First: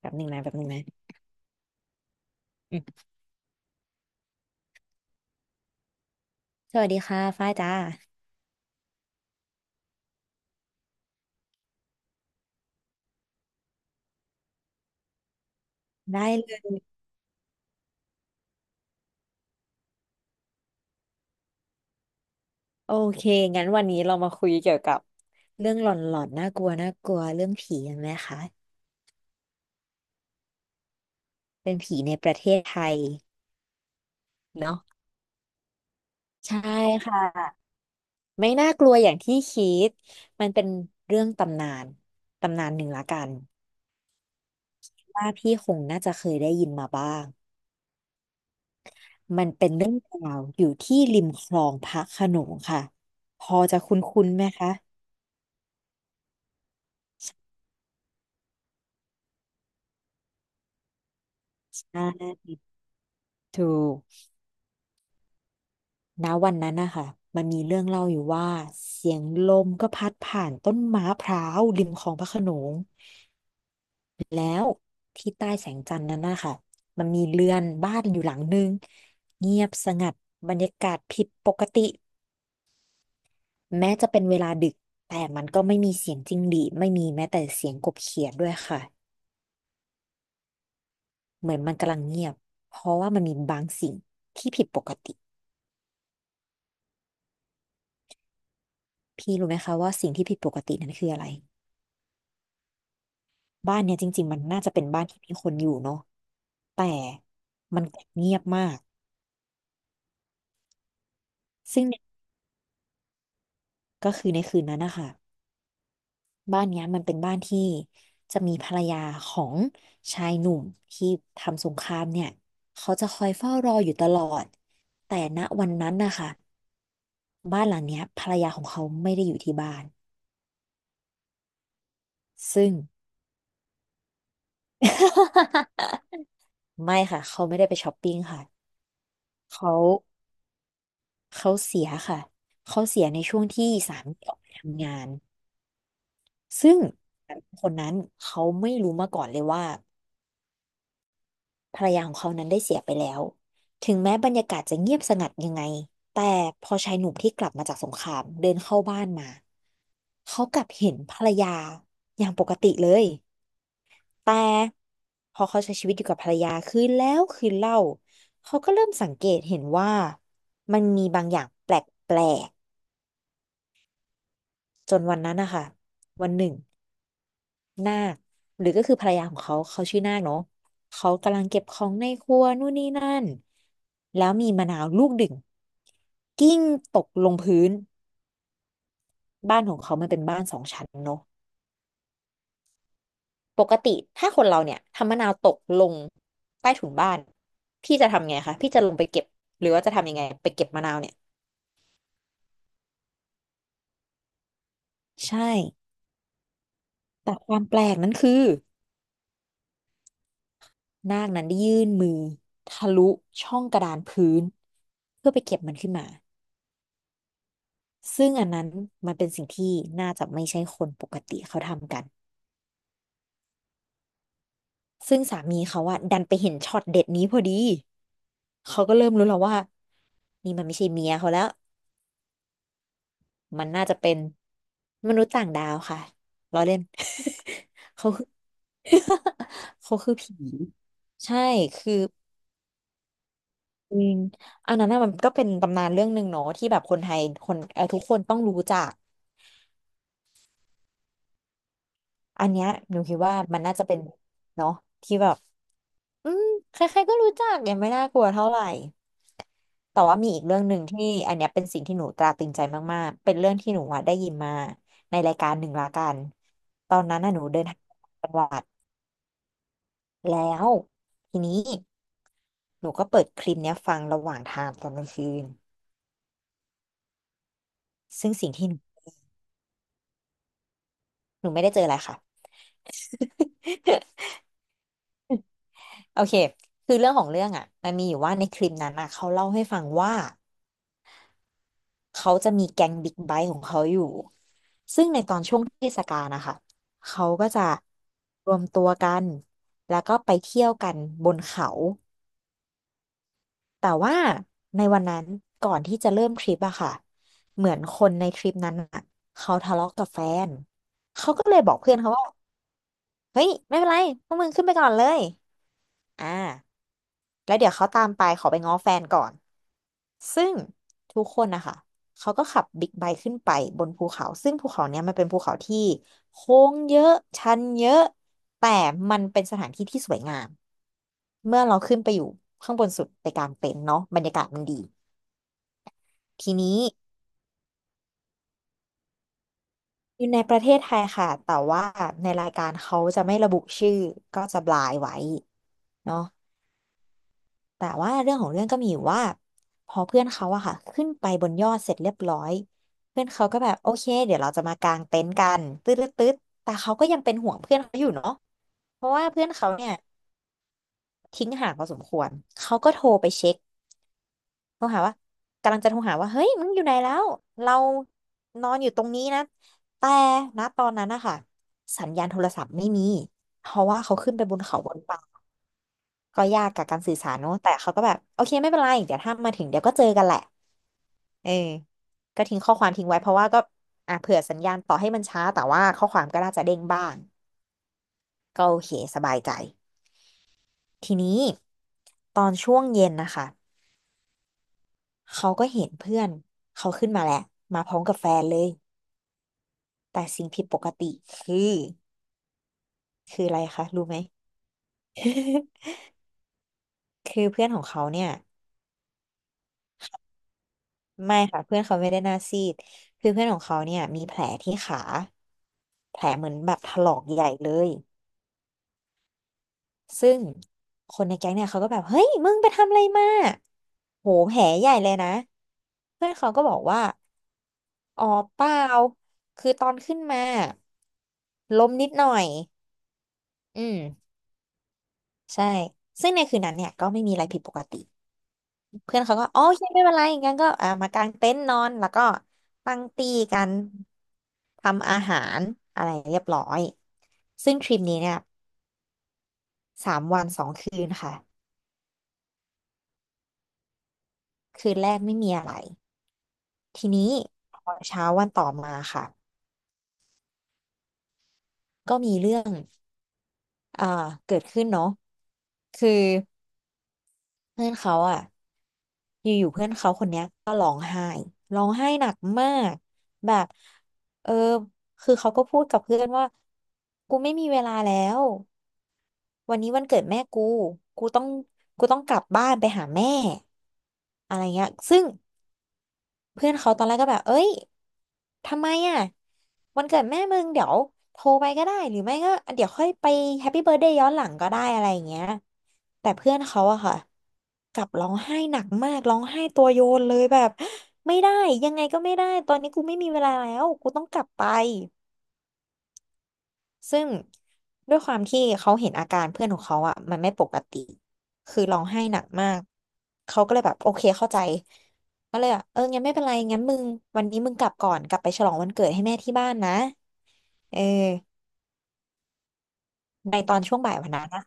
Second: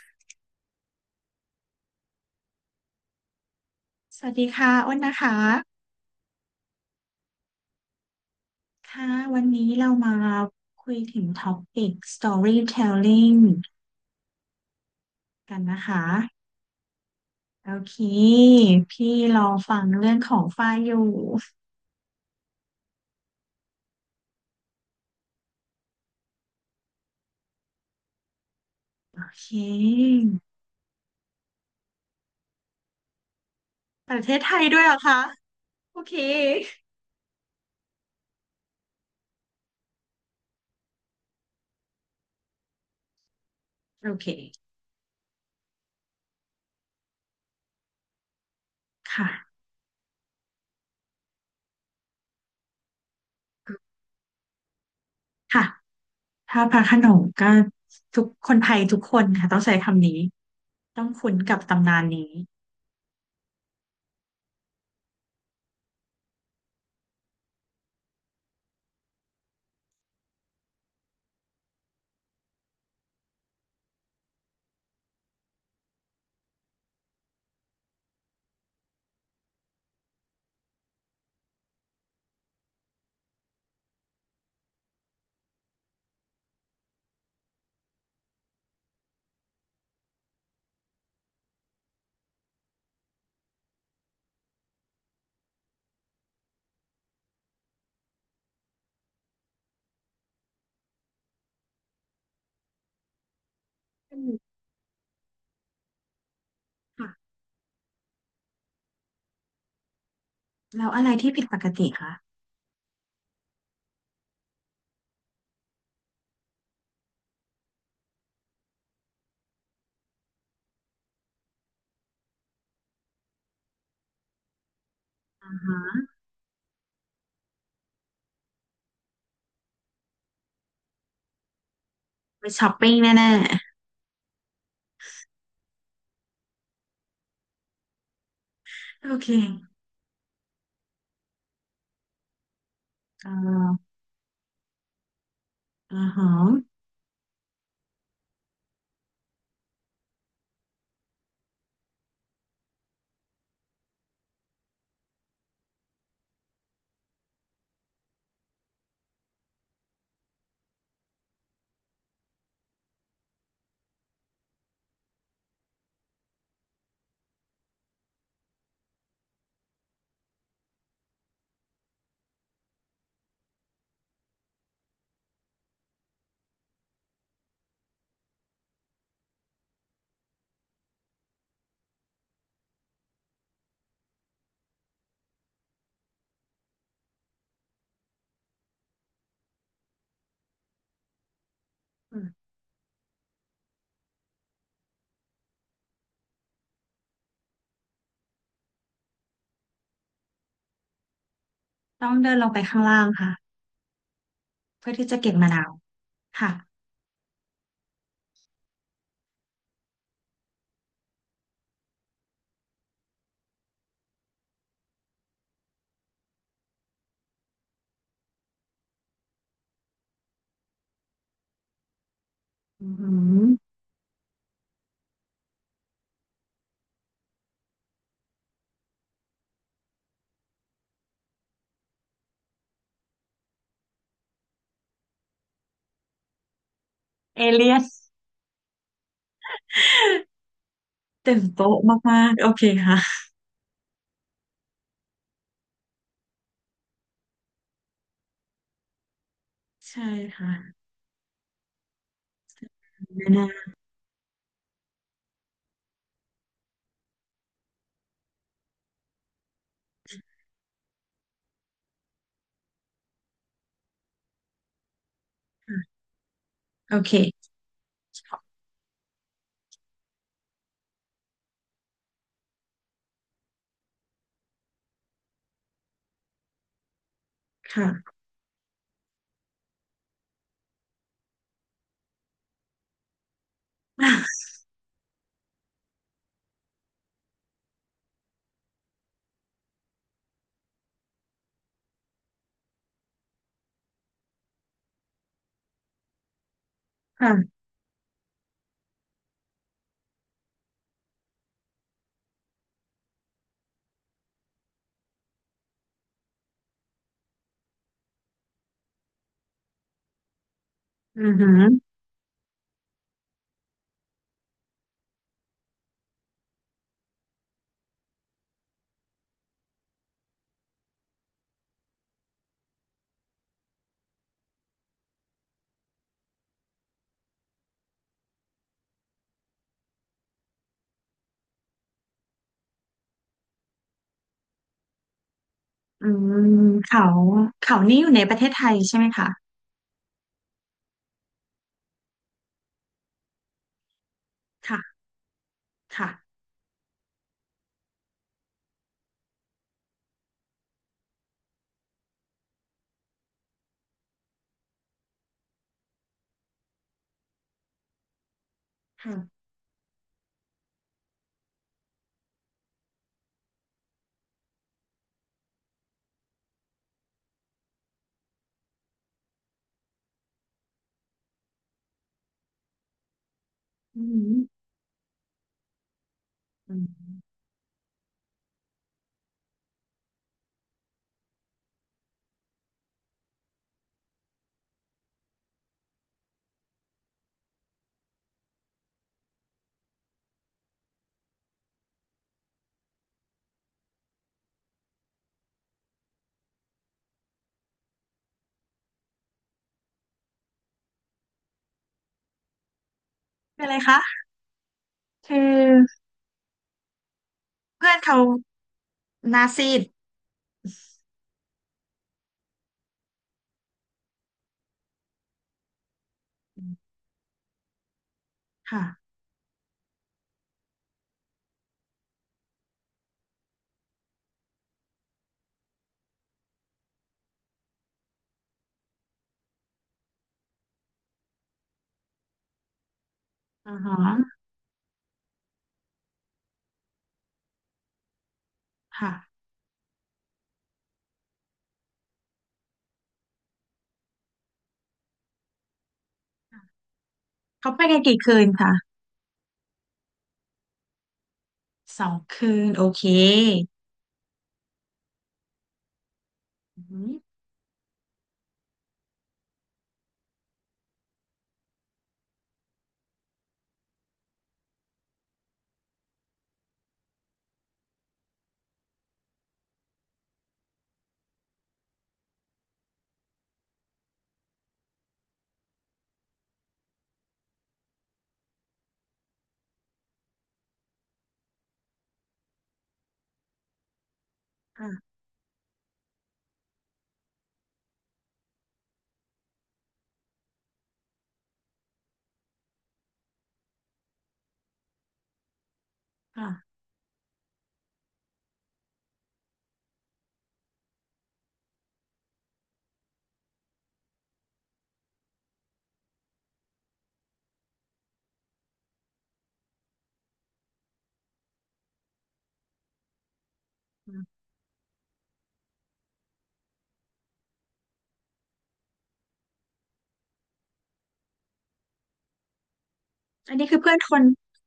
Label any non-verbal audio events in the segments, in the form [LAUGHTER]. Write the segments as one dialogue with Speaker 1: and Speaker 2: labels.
Speaker 1: แบบหนึ่งนะ
Speaker 2: สวัสดีค่ะอ้นนะคะ
Speaker 1: สวัสดีค่ะฝ้ายจ้า
Speaker 2: ค่ะวันนี้เรามาคุยถึงท็อปิก storytelling กันนะคะ
Speaker 1: ได้เลย
Speaker 2: โอเคพี่รอฟังเรื่องของฝ้ายอยู่
Speaker 1: โอเคงั้นวันนี้เรามาคุยเกี่ยวกับเรื่องหลอนๆน่ากลัวเรื่องผีกันไหมคะ
Speaker 2: โอเค
Speaker 1: เป็นผีในประเทศไทย
Speaker 2: ประเทศไทย
Speaker 1: เนาะ
Speaker 2: ด้วยเหรอคะโอเค
Speaker 1: ใช่ค่ะไม่น่ากลัวอย่างที่คิดมันเป็นเรื่องตำนานตำนานหนึ่งละกัน
Speaker 2: โอเค
Speaker 1: ว่าพี่คงน่าจะเคยได้ยินมาบ้างมัน
Speaker 2: ค่ะ
Speaker 1: เป็นเรื่องราวอยู่ที่ริมคลองพระโขนงค่ะพอจะคุ้นๆไหมคะ
Speaker 2: ค่ะถ้าพระโขนงก็ทุกคนไทยทุกคนค่ะต้องใช้คำนี้ต้องคุ้นกับ
Speaker 1: ใช
Speaker 2: ตำนานนี้
Speaker 1: ่ถูก ณวันนั้นนะคะมันมีเรื่องเล่าอยู่ว่าเสียงลมก็พัดผ่านต้นไม้พร้าวริมคลองพระโขนงแล้วที่ใต้แสงจันทร์นั้นนะคะมันมีเรือนบ้านอยู่หลังนึงเงียบสงัดบรรยากาศผิดปกติแม้จะเป็นเวลาดึกแต่มันก็ไม่มีเสียงจิ้งหรีดไม่มีแม้แต่เสียงกบเขียดด้วยค่ะเหมือนมันกำลังเงียบเพราะว่ามันมีบางสิ่งที่ผิดปกติพี่รู้ไหมคะว่าสิ่งที่ผิดปกตินั้นคืออะไร บ้านเนี่ยจ
Speaker 2: อื
Speaker 1: ริงๆมั
Speaker 2: ม
Speaker 1: นน่าจะเป็นบ้านที่มีคนอยู่เนาะแต่
Speaker 2: ค่ะ
Speaker 1: มันเงียบมาก
Speaker 2: แล้วอะไรที่ผิดปก
Speaker 1: ซึ่ง
Speaker 2: ติ
Speaker 1: เนี่ย
Speaker 2: คะ
Speaker 1: ก็คือในคืนนั้นนะคะบ้านเนี้ยมันเป็นบ้านที่จะมีภรรยาของชายหนุ่มที่ทำสงครามเนี่ยเขาจะคอยเฝ้ารออยู่ตลอดแต่ณวันนั้นนะคะบ้านหลังเนี้ยภรรยาของเขาไม่ได้อยู่ที่บ้าน
Speaker 2: ไปช้
Speaker 1: ซึ่
Speaker 2: อ
Speaker 1: ง
Speaker 2: ปปิ้งแน่
Speaker 1: [LAUGHS] ไม่ค่ะเขาไม่ได้ไปช้อปปิ้งค่ะ
Speaker 2: ๆโอเค
Speaker 1: เขาเขาเสียค่ะเขาเสียใน
Speaker 2: เอ่
Speaker 1: ช่วงที่
Speaker 2: อ
Speaker 1: สามีออกไปทำงาน
Speaker 2: อ่าฮะ
Speaker 1: ซึ่งคนนั้นเขาไม่รู้มาก่อนเลยว่าภรรยาของเขานั้นได้เสียไปแล้วถึงแม้บรรยากาศจะเงียบสงัดยังไงแต่พอชายหนุ่มที่กลับมาจากสงครามเดินเข้าบ้านมาเขากลับเห็นภรรยาอย่างปกติเลยแต่พอเขาใช้ชีวิตอยู่กับภรรยาคืนแล้วคืนเล่าเขาก็เริ่มสังเกตเห็นว่ามันมีบางอย่างแปลกๆจนวันนั้นนะคะวันหนึ่ง นาคหรือก็คือภรรยาของเขาเขาชื่อนาคเนาะเขากำลังเก็บของในครัวนู่นนี่นั่นแล้วมีมะนาวลูกดึงกิ้งตกลงพื้นบ้านของเขามันเป็นบ้านสองชั้นเนาะ
Speaker 2: อืม
Speaker 1: ปกติถ้าคนเราเนี่ยทำมะนาวตกลงใต้ถุนบ้านพี่จะทำไงคะพี่จะลงไปเก็บหรือว่าจะทำยังไงไปเก็บมะนาวเนี่ย
Speaker 2: ต้องเดินลงไปข้างล่างค่ะเพื่อที่จะเก็บ
Speaker 1: ใช่
Speaker 2: มะนาวค่ะ
Speaker 1: แต่ความแปลกนั้นคือนาคนั้นได้ยื่นมือทะลุช่องกระดานพื้นเพื่อไปเก็บมันขึ้นมา ซึ่งอันนั้นมันเป็นสิ่งที่น่าจะไม่ใช่คนปกติเขาทำกัน
Speaker 2: อืม
Speaker 1: ซึ่งสามีเขาอะดันไปเห็นช็อตเด็ดนี้พอดีเขาก็เริ่มรู้แล้วว่านี่มันไม่ใช่เมียเขาแล้วมันน่าจะเป็นมนุษย์ต่างดาวค่ะล้อเล่น
Speaker 2: เอเลียส
Speaker 1: [LAUGHS] เขาคือ [LAUGHS] เขาคือผี
Speaker 2: ตื่
Speaker 1: ใช่
Speaker 2: นโต๊ะ
Speaker 1: คือ
Speaker 2: มากๆโอเคค่ะ
Speaker 1: ออันนั้นน่ะมันก็เป็นตำนานเรื่องหนึ่งเนาะที่แบบคนไทยคนทุกคนต้องรู้จัก
Speaker 2: ใช่ค่ะ
Speaker 1: อันเนี้ยหนูคิด
Speaker 2: มะ
Speaker 1: ว่า
Speaker 2: นาว
Speaker 1: มันน่าจะเป็นเนาะที่แบบ อืมใครๆก็รู้จักยังไม่น่ากลัวเท่าไหร่แต่ว่ามีอีกเรื่องหนึ่งที่อันเนี้ยเป็นสิ่งที่หนูตราตรึงใจมากๆเป็นเรื่องที่หนูอะได้ยินมาในรายการหนึ่งละ
Speaker 2: ค่ะ
Speaker 1: กันต
Speaker 2: โอ
Speaker 1: อน
Speaker 2: เค
Speaker 1: นั้นน่ะหนูเดินทางจัง
Speaker 2: ค่
Speaker 1: หวัดแล้วทีนี้หนูก็เปิดคลิปเนี้ยฟังระหว่างทางตอนกลางคืน
Speaker 2: ะ
Speaker 1: ซึ่งสิ่งที่หนูไม่ได้เจออะไรค่ะ [LAUGHS] โอเคคือเรื่องของเรื่องอ่ะมันมีอยู่ว่าในคลิปนั้นอ่ะเขาเล่าให้ฟังว่า เขาจะมีแก๊งบิ๊กไบค์ของเขาอยู่ ซึ่งในตอนช่วงเทศกาลนะคะ เขาก็
Speaker 2: ค่ะ
Speaker 1: จะรวมตัวกัน แล้วก็ไปเที่ยวกันบนเขา แต่ว่าในวันนั้นก่อนที่จะเริ่มทริปอะค่ะ เหมือนคนในทริปนั้นอะเขาทะเลาะกับแฟน
Speaker 2: อื
Speaker 1: เขา
Speaker 2: อ
Speaker 1: ก็
Speaker 2: หื
Speaker 1: เลย
Speaker 2: อ
Speaker 1: บอกเพื่อนเขาว่าเฮ้ยไม่เป็นไรพวกมึงขึ้นไปก่อนเลย อ่า แล้วเดี๋ยวเขาตามไปขอไปง้อแฟนก่อน ซึ่งทุกคนนะคะเขาก็ขับบิ๊กไบค์ขึ้นไปบนภูเขาซึ่งภูเขาเนี้ยมันเป็นภูเขาที่โค้งเยอะชันเยอะแต่มันเป็นสถานที่ที่สวยงามเมื่อเราขึ้นไปอยู่ข้างบนสุดไปกางเต็นท์เนาะบรรยากาศมันดี
Speaker 2: อื
Speaker 1: ที
Speaker 2: ม
Speaker 1: นี้
Speaker 2: เขาเขานี่อยู่ในประเทศไทยใช่ไหมคะ
Speaker 1: อยู่ในประเทศไทยค่ะแต่ว่าในรายการเขาจะไม่ระบุชื่อก็จะบลาย
Speaker 2: ค่ะ
Speaker 1: ไว้เนาะ
Speaker 2: ค่ะ
Speaker 1: แต่ว่าเรื่องของเรื่องก็มีอยู่ว่าพอเพื่อนเขาอะค่ะขึ้นไปบนยอดเสร็จเรียบร้อยเพื่อนเขาก็แบบโอเคเดี๋ยวเราจะมากางเต็นท์กันตืดตืดแต่เขาก็ยังเป็นห่วงเพื่อนเขาอยู่เนาะเพราะ
Speaker 2: ค่ะ
Speaker 1: ว่าเพื่อนเขาเนี่ยทิ้งห่างพอสมควรเขาก็โทรไปเช็คโทรหาว่ากำลังจะโทรหาว่าเฮ้ยมึงอยู่ไหนแล้วเรานอนอยู่ตรงนี้นะแต่ณตอนนั้นนะคะสัญญาณโทรศัพท์ไม่มีเพราะว่า
Speaker 2: อือ
Speaker 1: เขา
Speaker 2: หื
Speaker 1: ขึ้
Speaker 2: อ
Speaker 1: นไปบนเขาบนป่าก็ยาก
Speaker 2: ื
Speaker 1: กับ
Speaker 2: ม
Speaker 1: การสื่อสารเนอะแต่เขาก็แบบโอเคไม่เป็นไรเดี๋ยวถ้ามาถึงเดี๋ยวก็เจอกันแหละ เออก็ทิ้งข้อความทิ้งไว้เพราะว่าก็อ่ะเผื่อสัญญาณต่อให้มันช้าแต่ว่าข้อความก็น่าจะเด้งบ้างก็โอเคสบายใจทีนี้ตอนช่วงเย็นนะคะเขาก็เห็นเพื่อนเขาขึ้นมาแหละมาพร้อมกับแฟนเลยแต่สิ่งผิดปกติคือคืออะไร
Speaker 2: เป็นอะไร
Speaker 1: คะรู้ไห
Speaker 2: คะ
Speaker 1: ม
Speaker 2: คือ
Speaker 1: [LAUGHS] คือเพื่อนของ
Speaker 2: เพื่อน
Speaker 1: เขา
Speaker 2: เขา
Speaker 1: เนี่ย
Speaker 2: หน้าซีด
Speaker 1: ไม่ค่ะเพื่อนเขาไม่ได้หน้าซีดคือเพื่อนของเขาเนี่ยมีแผลที่ขาแผล
Speaker 2: อืมค่ะ
Speaker 1: ซึ่งคนในแก๊งเนี่ยเขาก็แบบเฮ้ยมึงไปทำอะไรมาโหแผลใหญ่เลยนะ เพื่อนเขาก็บอกว่าอ๋อเปล่าคือตอนขึ้นมาล้มนิดหน่อย
Speaker 2: อ่า
Speaker 1: อืม
Speaker 2: ฮะ
Speaker 1: ใช่ซึ่งในคืนนั้นเนี่ยก็ไม่มีอะไรผิดปกติ
Speaker 2: ค่ะ
Speaker 1: เพื่อนเขาก็อ๋อโอเคไม่เป็นไรงั้นก็อ่ามากางเต็นท์นอนแล้วก็ตั้งตีกันทำอาหารอะไรเรียบร้อย
Speaker 2: เขา
Speaker 1: ซึ่ง
Speaker 2: ไป
Speaker 1: ทริ
Speaker 2: กั
Speaker 1: ป
Speaker 2: น
Speaker 1: นี้
Speaker 2: กี่
Speaker 1: เนี่ย
Speaker 2: คืนคะ
Speaker 1: 3 วัน2 คืนค่ะ
Speaker 2: สองคืนโอเค
Speaker 1: คืนแรกไม่มีอะไร ที
Speaker 2: อืม
Speaker 1: นี้พอเช้าวันต่อมาค่ะก็มีเรื่องเกิดขึ้นเนาะคือเพื่อนเขาอ่ะอยู่ๆเพื่อนเขาคนเนี้ยร้องไห้หนักมากแบบเออคือเขาก็พูดกับเพื่อนว่ากูไม่มีเวลาแล้ววันนี้วันเกิดแม่กูกูต้องกูต้องกลับบ้านไปหาแม่อะไรเงี้ย
Speaker 2: ค่ะ
Speaker 1: ซึ่ง เพื่อนเขาตอนแรกก็แบบ เอ้ย ทำไมอ่ะ วันเกิดแม่มึงเดี๋ยวโทรไปก็ได้ หรือไม่ก็เดี๋ยวค่อยไปแฮปปี้เบิร์ a y เดย์ย้อนหลังก็ได้อะไรอย่างเงี้ย แต่
Speaker 2: ค่ะ
Speaker 1: เพื่อนเขาอะค่ะ กลับร้องไห้หนักมากร้องไห้ตัวโยนเลยแบบ [GASPS] ไม่ได้ยังไงก็ไม่ได้ ตอนนี้กูไม่มีเวลาแล้ว กูต้องกลับไป ซึ่งด้วยความที่เขาเห็นอาการเพื่อนของเขาอ่ะมันไม่ปกติคือร้องไห้หนักมากเขาก็เลยแบบโอเคเข้าใจก็เลยแบบเอองั้นไม่เป็นไรงั้นมึงวันนี้มึงกลับก่อนกลับไปฉลองวันเกิดให้แม่ที่บ้านนะเออ
Speaker 2: อั
Speaker 1: ใน
Speaker 2: นนี้
Speaker 1: ต
Speaker 2: คื
Speaker 1: อ
Speaker 2: อ
Speaker 1: น
Speaker 2: เพื่
Speaker 1: ช่
Speaker 2: อ
Speaker 1: ว
Speaker 2: น
Speaker 1: ง
Speaker 2: ค
Speaker 1: บ่าย
Speaker 2: น
Speaker 1: วันนั้นนะ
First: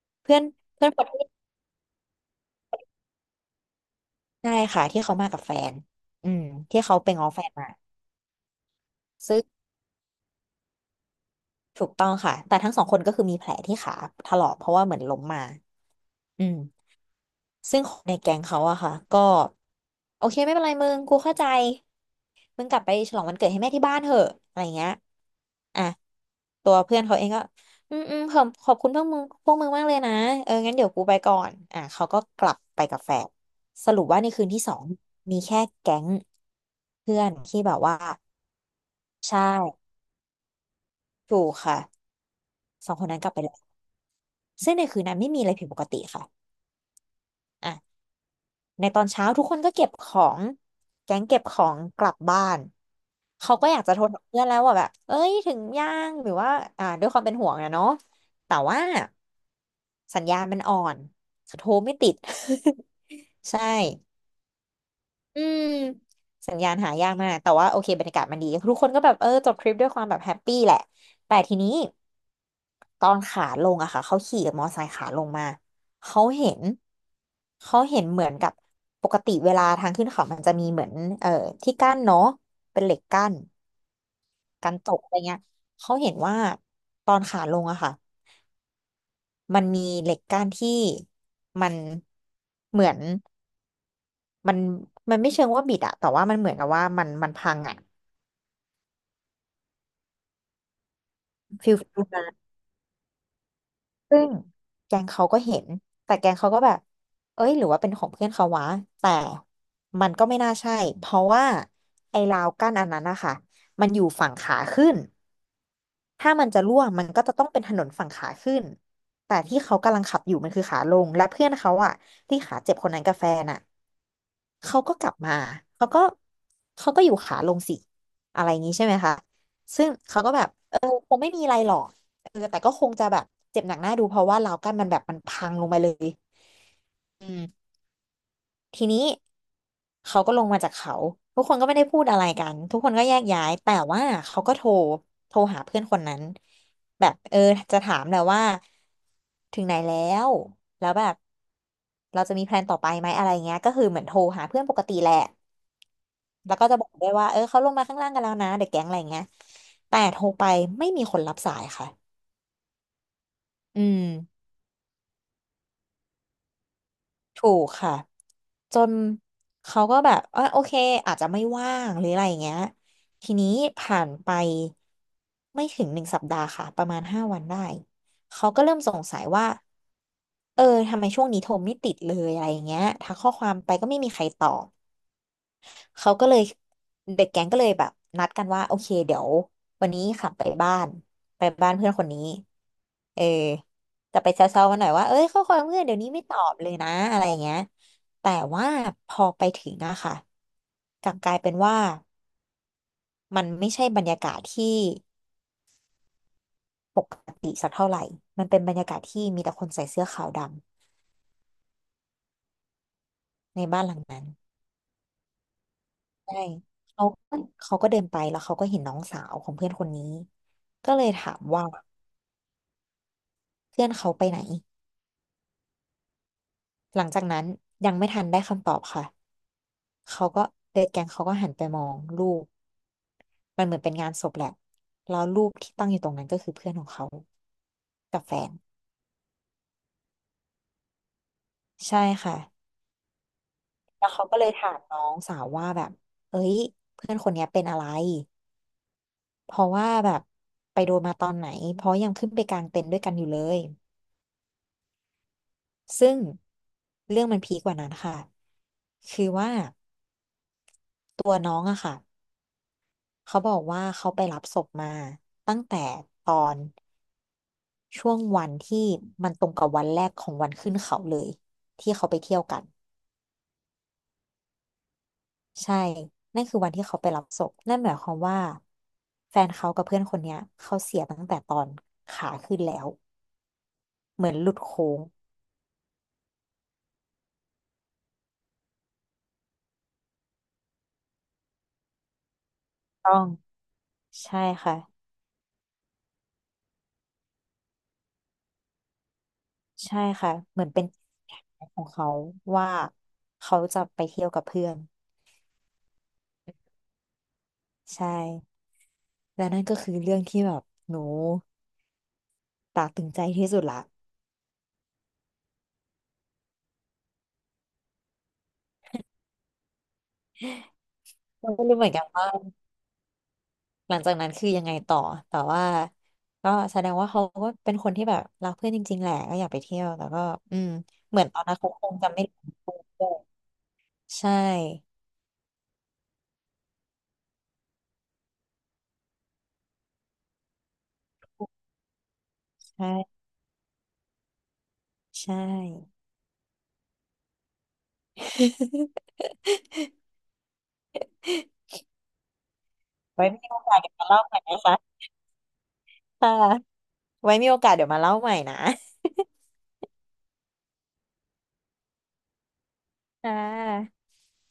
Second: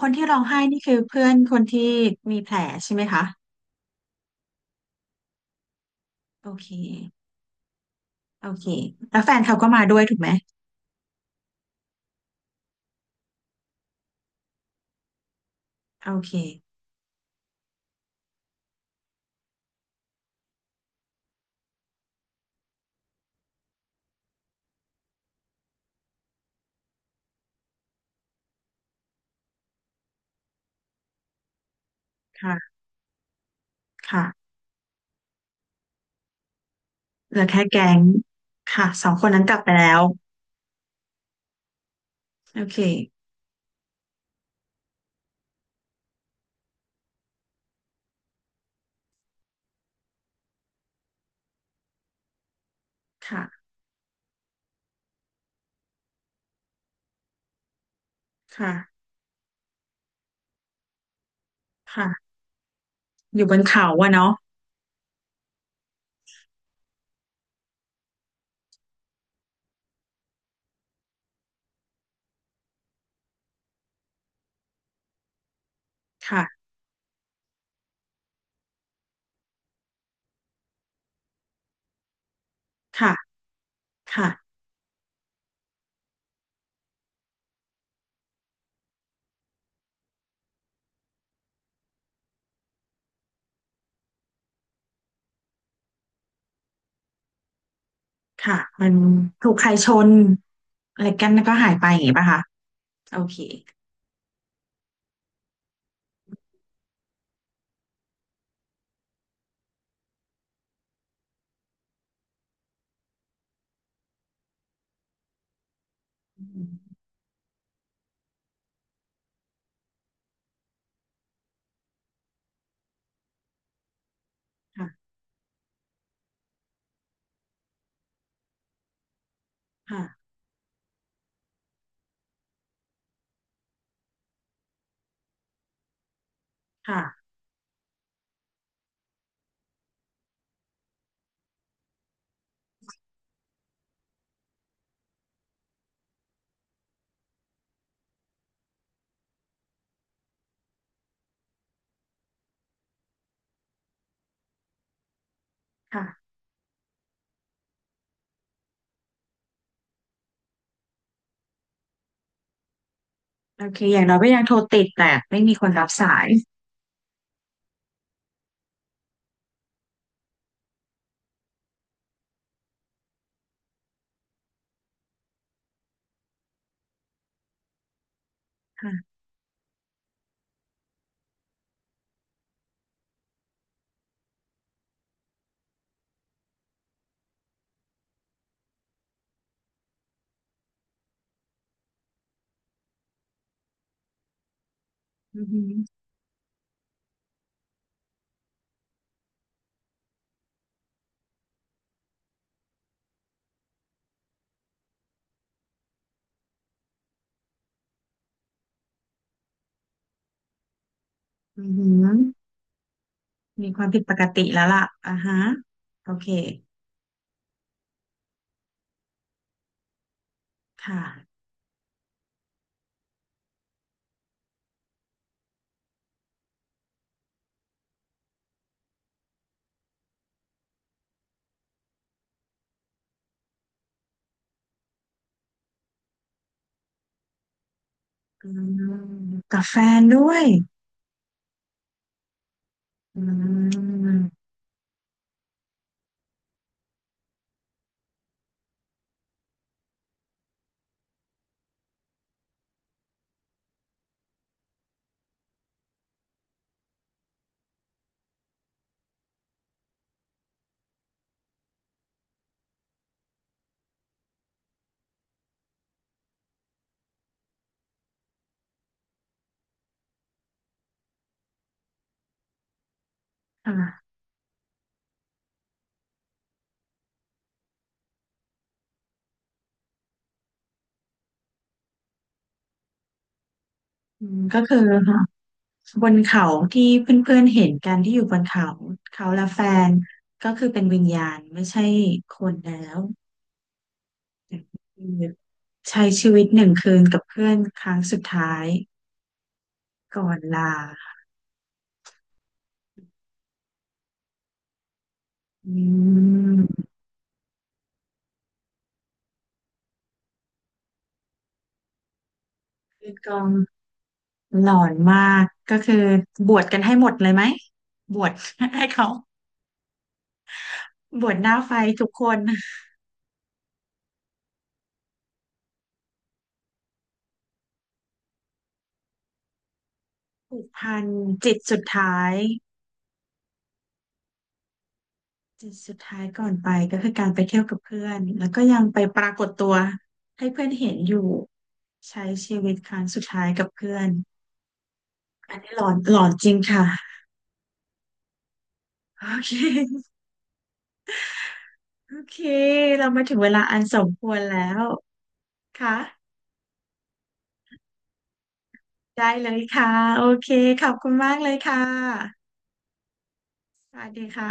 Speaker 2: คนที่
Speaker 1: เพื่
Speaker 2: ร้อ
Speaker 1: อ
Speaker 2: ง
Speaker 1: น
Speaker 2: ไห้นี่
Speaker 1: เพื่อน
Speaker 2: คือ
Speaker 1: คนที่
Speaker 2: เพื่อนคนที่มีแผลใช่ไหมคะ
Speaker 1: ใช่ค่ะที่เขามากับแฟนอืม
Speaker 2: โอเค
Speaker 1: ที่เขาไปง้อแฟนมา
Speaker 2: โอเคแล้วแฟ
Speaker 1: ซึ่
Speaker 2: น
Speaker 1: ง
Speaker 2: เขาก็มาด้วยถูกไหม
Speaker 1: ถูกต้องค่ะแต่ทั้งสองคนก็คือมีแผลที่ขาถลอกเพราะว่าเหมือนล้มมา
Speaker 2: โอเค
Speaker 1: อืมซึ่งคนในแก๊งเขาอะค่ะก็โอเคไม่เป็นไรมึงกูเข้าใจ มึงกลับไปฉลองวันเกิดให้แม่ที่บ้านเถอะอะไรเงี้ยอ่ะตัวเพื่อนเขาเองก็ อืมอืมขอบคุณพวกมึงมากเลยนะ เอองั้นเดี๋ยวกูไปก่อนอ่ะเขาก็กลับ
Speaker 2: ค่ะ
Speaker 1: ไปกับแฟนสรุปว่า
Speaker 2: ค่ะ
Speaker 1: ในคืนที่สองมีแค่แก๊งเพื่อน
Speaker 2: เหลือ
Speaker 1: ที่
Speaker 2: แค่
Speaker 1: แบบ
Speaker 2: แก๊
Speaker 1: ว่า
Speaker 2: งค่ะสองคน
Speaker 1: ใช่
Speaker 2: นั้นกลับไปแล้ว
Speaker 1: ถูกค่ะ
Speaker 2: โอเค
Speaker 1: สองคนนั้นกลับไปแล้วซึ่งในคืนนั้นไม่มีอะไรผิดปกติค่ะ ในตอนเช้าทุกคนก็เก็บของแก๊งเก็บของกลับบ้านเขา
Speaker 2: ค่ะ
Speaker 1: ก็อยากจะโทรหาเพื่อนแล้วว่าแบบเอ้ยถึงยังหรือว่าอ่าด้วยความเป็นห่วงนะเนาะแต่ว่า
Speaker 2: ค่ะ
Speaker 1: สัญญาณมันอ่อนโทรไม่ติด
Speaker 2: ค่ะอยู่
Speaker 1: [LAUGHS]
Speaker 2: บน
Speaker 1: ใช่
Speaker 2: เขาอะเนาะ
Speaker 1: อืมสัญญาณหายากมากแต่ว่าโอเคบรรยากาศมันดีทุกคนก็แบบเออจบทริปด้วยความแบบแฮปปี้แหละแต่ทีนี้ ตอนขาลงอะค่ะเขาขี่มอไซค์ขาลงมาเขาเห็น
Speaker 2: ค่ะ
Speaker 1: เขาเห็นเหมือนกับปกติเวลาทางขึ้นเขามันจะมีเหมือนเอ่อที่กั้นเนาะเป็นเหล็กกั้
Speaker 2: ค่ะ
Speaker 1: น
Speaker 2: ค่ะ
Speaker 1: กันตกอะไรเงี้ยเขาเห็นว่าตอนขาลงอะค่ะมันมีเหล็กกั้นที่มันเหมือนมันไม่เชิงว่าบิดอะแต่ว่ามันเหมือนกับว่ามันพังอะ
Speaker 2: ค่ะ มันถูกใครชนอะไรกันแล้วก็หา
Speaker 1: ฟิ
Speaker 2: ย
Speaker 1: ล
Speaker 2: ไปอ
Speaker 1: ฟิ
Speaker 2: ย่าง
Speaker 1: ล
Speaker 2: งี้ป่ะคะโอเค
Speaker 1: ซึ่งแกงเขาก็เห็นแต่แกงเขาก็แบบเอ้ยหรือว่าเป็นของเพื่อนเขาวะแต่มันก็ไม่น่าใช่ เพราะว่าไอ้ราวกั้นอันนั้นนะคะมันอยู่ฝั่งขาขึ้นถ้า
Speaker 2: อื
Speaker 1: มันจะร่วง
Speaker 2: ม
Speaker 1: มันก็จะต้องเป็นถนนฝั่งขาขึ้นแต่ที่เขากำลังขับอยู่มันคือขาลงและเพื่อนเขาอะที่ขาเจ็บคนนั้นกับแฟนอะ เขาก็กลั
Speaker 2: ค่ะ
Speaker 1: บมา เขาก็ เขาก็อยู่ขาลงสิ อะไรอย่างนี้ใช่ไหมคะ ซึ่ง
Speaker 2: ค่ะ
Speaker 1: เขาก็แบบ เออคงไม่มีอะไรหรอกเออแต่ก็คงจะแบบ เจ็บหนักหน้าดูเพราะว่าล้าวกั้นมันแบบมันพังลงไปเลยอืม ทีนี้เขาก็ลงมาจากเขาทุกคนก็ไม่ได้พูดอะไรกันทุกคนก็แยกย้ายแต่ว่าเขาก็โทรหาเพื่อนคนนั้นแบบเออจะถามแหละว่าถึงไหนแล้วแล้วแบบเราจะมีแพลนต่อไปไหมอะไรเงี้ยก็คือเหมือนโทรหาเพื่อนปกติแหละ
Speaker 2: ค่ะ
Speaker 1: แล้วก็จะบอกด้วยว่าเออเขาลงมาข้างล่างกันแล้วนะเด็กแก๊งอะไรเงี้ยแต่โทรไปไม่มีคนรับสายค่ะ
Speaker 2: โอเค
Speaker 1: อื
Speaker 2: อ
Speaker 1: ม
Speaker 2: ย่างน้อยก็ยังโทรติดแต่ไม่มีคนรับสาย
Speaker 1: ถูกค่ะจนเขาก็แบบอ่ะโอเคอาจจะไม่ว่างหรืออะไรอย่างเงี้ยทีนี้ผ่านไปไม่ถึงหนึ่งสัปดาห์ค่ะประมาณห้าวันได้เขาก็เริ่มสง
Speaker 2: ค่ะ
Speaker 1: สัยว่าเออทำไมช่วงนี้โทรไม่ติดเลยอะไรอย่างเงี้ยทักข้อความไปก็ไม่มีใครตอบ เขาก็เลยเด็กแก๊งก็เลยแบบนัดกันว่าโอเคเดี๋ยววันนี้ขับไปบ้านไปบ้านเพื่อนคนนี้เออจะไปแซวๆมันหน่อยว่าเอ้ยข้
Speaker 2: อื
Speaker 1: อ
Speaker 2: อ
Speaker 1: ควา
Speaker 2: หื
Speaker 1: ม
Speaker 2: อ
Speaker 1: เพื่อนเดี๋ยวนี้ไม่ตอบเลยนะอะไรอย่างเงี้ยแต่ว่าพอไปถึงอะค่ะกลับกลายเป็นว่ามันไม่ใช่บรรยากาศที่ปกติสักเท่าไหร่มันเป็นบรรยากาศที่มีแต่คนใส่เสื้อขาวด
Speaker 2: อือหือ
Speaker 1: ำใน
Speaker 2: มีค
Speaker 1: บ้าน
Speaker 2: วาม
Speaker 1: หลั
Speaker 2: ผิ
Speaker 1: ง
Speaker 2: ดป
Speaker 1: นั้
Speaker 2: ก
Speaker 1: น
Speaker 2: ติแล้วล่ะอ่าฮะ โอเค
Speaker 1: ใช่เขาเขาก็เดินไปแล้วเขาก็เห็นน้องสาวของเพื่อนคนนี้ก็
Speaker 2: ค่ะ
Speaker 1: เลยถามว่า เพื่อนเขาไปไหนหลังจากนั้นยังไม่ทันได้คำตอบค่ะเขาก็เดดแกงเขาก็หันไปมองรูปมันเหมือนเป็นงานศพแหละแล้วรูปที่ตั้งอยู่ตรงนั้นก็คือเพื่อนของเขากับแฟ
Speaker 2: อื
Speaker 1: น
Speaker 2: มกับแฟนด้วย
Speaker 1: ใช่ค่ะ
Speaker 2: อื
Speaker 1: แล้ว
Speaker 2: ม
Speaker 1: เขาก็เลยถามน้องสาวว่าแบบเอ้ยเพื่อนคนเนี้ยเป็นอะไรเพราะว่าแบบไปโดนมาตอนไหนเพราะยังขึ้นไปกลางเต็นท์ด้วยกันอยู่เลยซึ่งเรื่องมันพีคกว่านั้นค่ะคือว่าตัวน้องอะค่ะ เขาบอกว่าเขาไปรับศพมาตั้งแต่ตอนช่วงวันที่มันตรงกับวันแรกของวันขึ้นเขาเลยที่เขาไปเที่ยวกัน
Speaker 2: ค่ะ
Speaker 1: ใช่ นั่นคือวันที่เขาไปรับศพนั่นหมายความว่าแฟนเขากับเพื่อนคนเนี้ยเขาเสียตั้งแต่ตอนขาขึ้นแล้วเห
Speaker 2: อื
Speaker 1: มือน
Speaker 2: ม
Speaker 1: หลุด
Speaker 2: ก็คือ
Speaker 1: โค้ง
Speaker 2: คบนเขาที่เพื่อนๆเห็นกันที่อยู่บนเขาเขาและแฟนก็คือเป็นวิญญาณไม่ใช่คนแล้ว
Speaker 1: ต้องใช่ค่ะ
Speaker 2: คือใช้ชีวิต1 คืนกับเพื่อนครั้งสุดท้าย
Speaker 1: ใช่
Speaker 2: ก่อ
Speaker 1: ค่ะ
Speaker 2: น
Speaker 1: เหมือน
Speaker 2: ลา
Speaker 1: เป็นแผนของเขาว่าเขาจะไปเที่ยวกับเพื่อน
Speaker 2: อืม
Speaker 1: ใช่และนั่นก็คือเรื่องที่แบบหนูตราตรึงใจ
Speaker 2: กอง
Speaker 1: ที่สุดละ
Speaker 2: หลอนมากก็คือบวชกันให้หมดเลยไหมบวช [LAUGHS] ให้เขาบวชห
Speaker 1: เรา
Speaker 2: น้า
Speaker 1: ไม่
Speaker 2: ไฟ
Speaker 1: รู้เหมือนกัน
Speaker 2: ทุกค
Speaker 1: ว่า
Speaker 2: น
Speaker 1: หลังจากนั้นคือยังไงต่อแต่ว่าก็แสดงว่าเขาก็เป็นคนที่แบบรักเพื่อนจริงๆแหละก็อยากไปเที่ยวแต่ก็อื
Speaker 2: ผูก
Speaker 1: ม
Speaker 2: พัน
Speaker 1: เหมือนตอน
Speaker 2: จิ
Speaker 1: นั้
Speaker 2: ต
Speaker 1: นเขา
Speaker 2: สุ
Speaker 1: ค
Speaker 2: ด
Speaker 1: งจะ
Speaker 2: ท้า
Speaker 1: ไม่ได้
Speaker 2: ย
Speaker 1: พูดด้วยใช่
Speaker 2: จิตสุดท้ายก่อนไปก็คือการไปเที่ยวกับเพื่อนแล้วก็ยังไปปรากฏตัวให้เพื่อนเห็นอยู่ใช้ชี
Speaker 1: ใ
Speaker 2: วิตครั้งสุ
Speaker 1: ช่
Speaker 2: ดท้ายกับเพื่อน
Speaker 1: ใช่
Speaker 2: อันนี้หลอนหลอนจริงค่ะโอเคโอเคเรามา
Speaker 1: ไว้
Speaker 2: ถึง
Speaker 1: มี
Speaker 2: เว
Speaker 1: โอ
Speaker 2: ลา
Speaker 1: กา
Speaker 2: อั
Speaker 1: ส
Speaker 2: น
Speaker 1: เดี๋ยว
Speaker 2: ส
Speaker 1: มา
Speaker 2: ม
Speaker 1: เล่า
Speaker 2: ค
Speaker 1: ให
Speaker 2: ว
Speaker 1: ม่
Speaker 2: รแล้
Speaker 1: นะ
Speaker 2: ว
Speaker 1: คะ
Speaker 2: ค่ะ
Speaker 1: ค่ะไว้มีโอกาสเดี๋ยวมาเล่าใหม่นะ
Speaker 2: ได้เลยค่ะโอเคขอบคุณมากเลยค่ะ
Speaker 1: ค่ะ
Speaker 2: สวัสดีค่ะ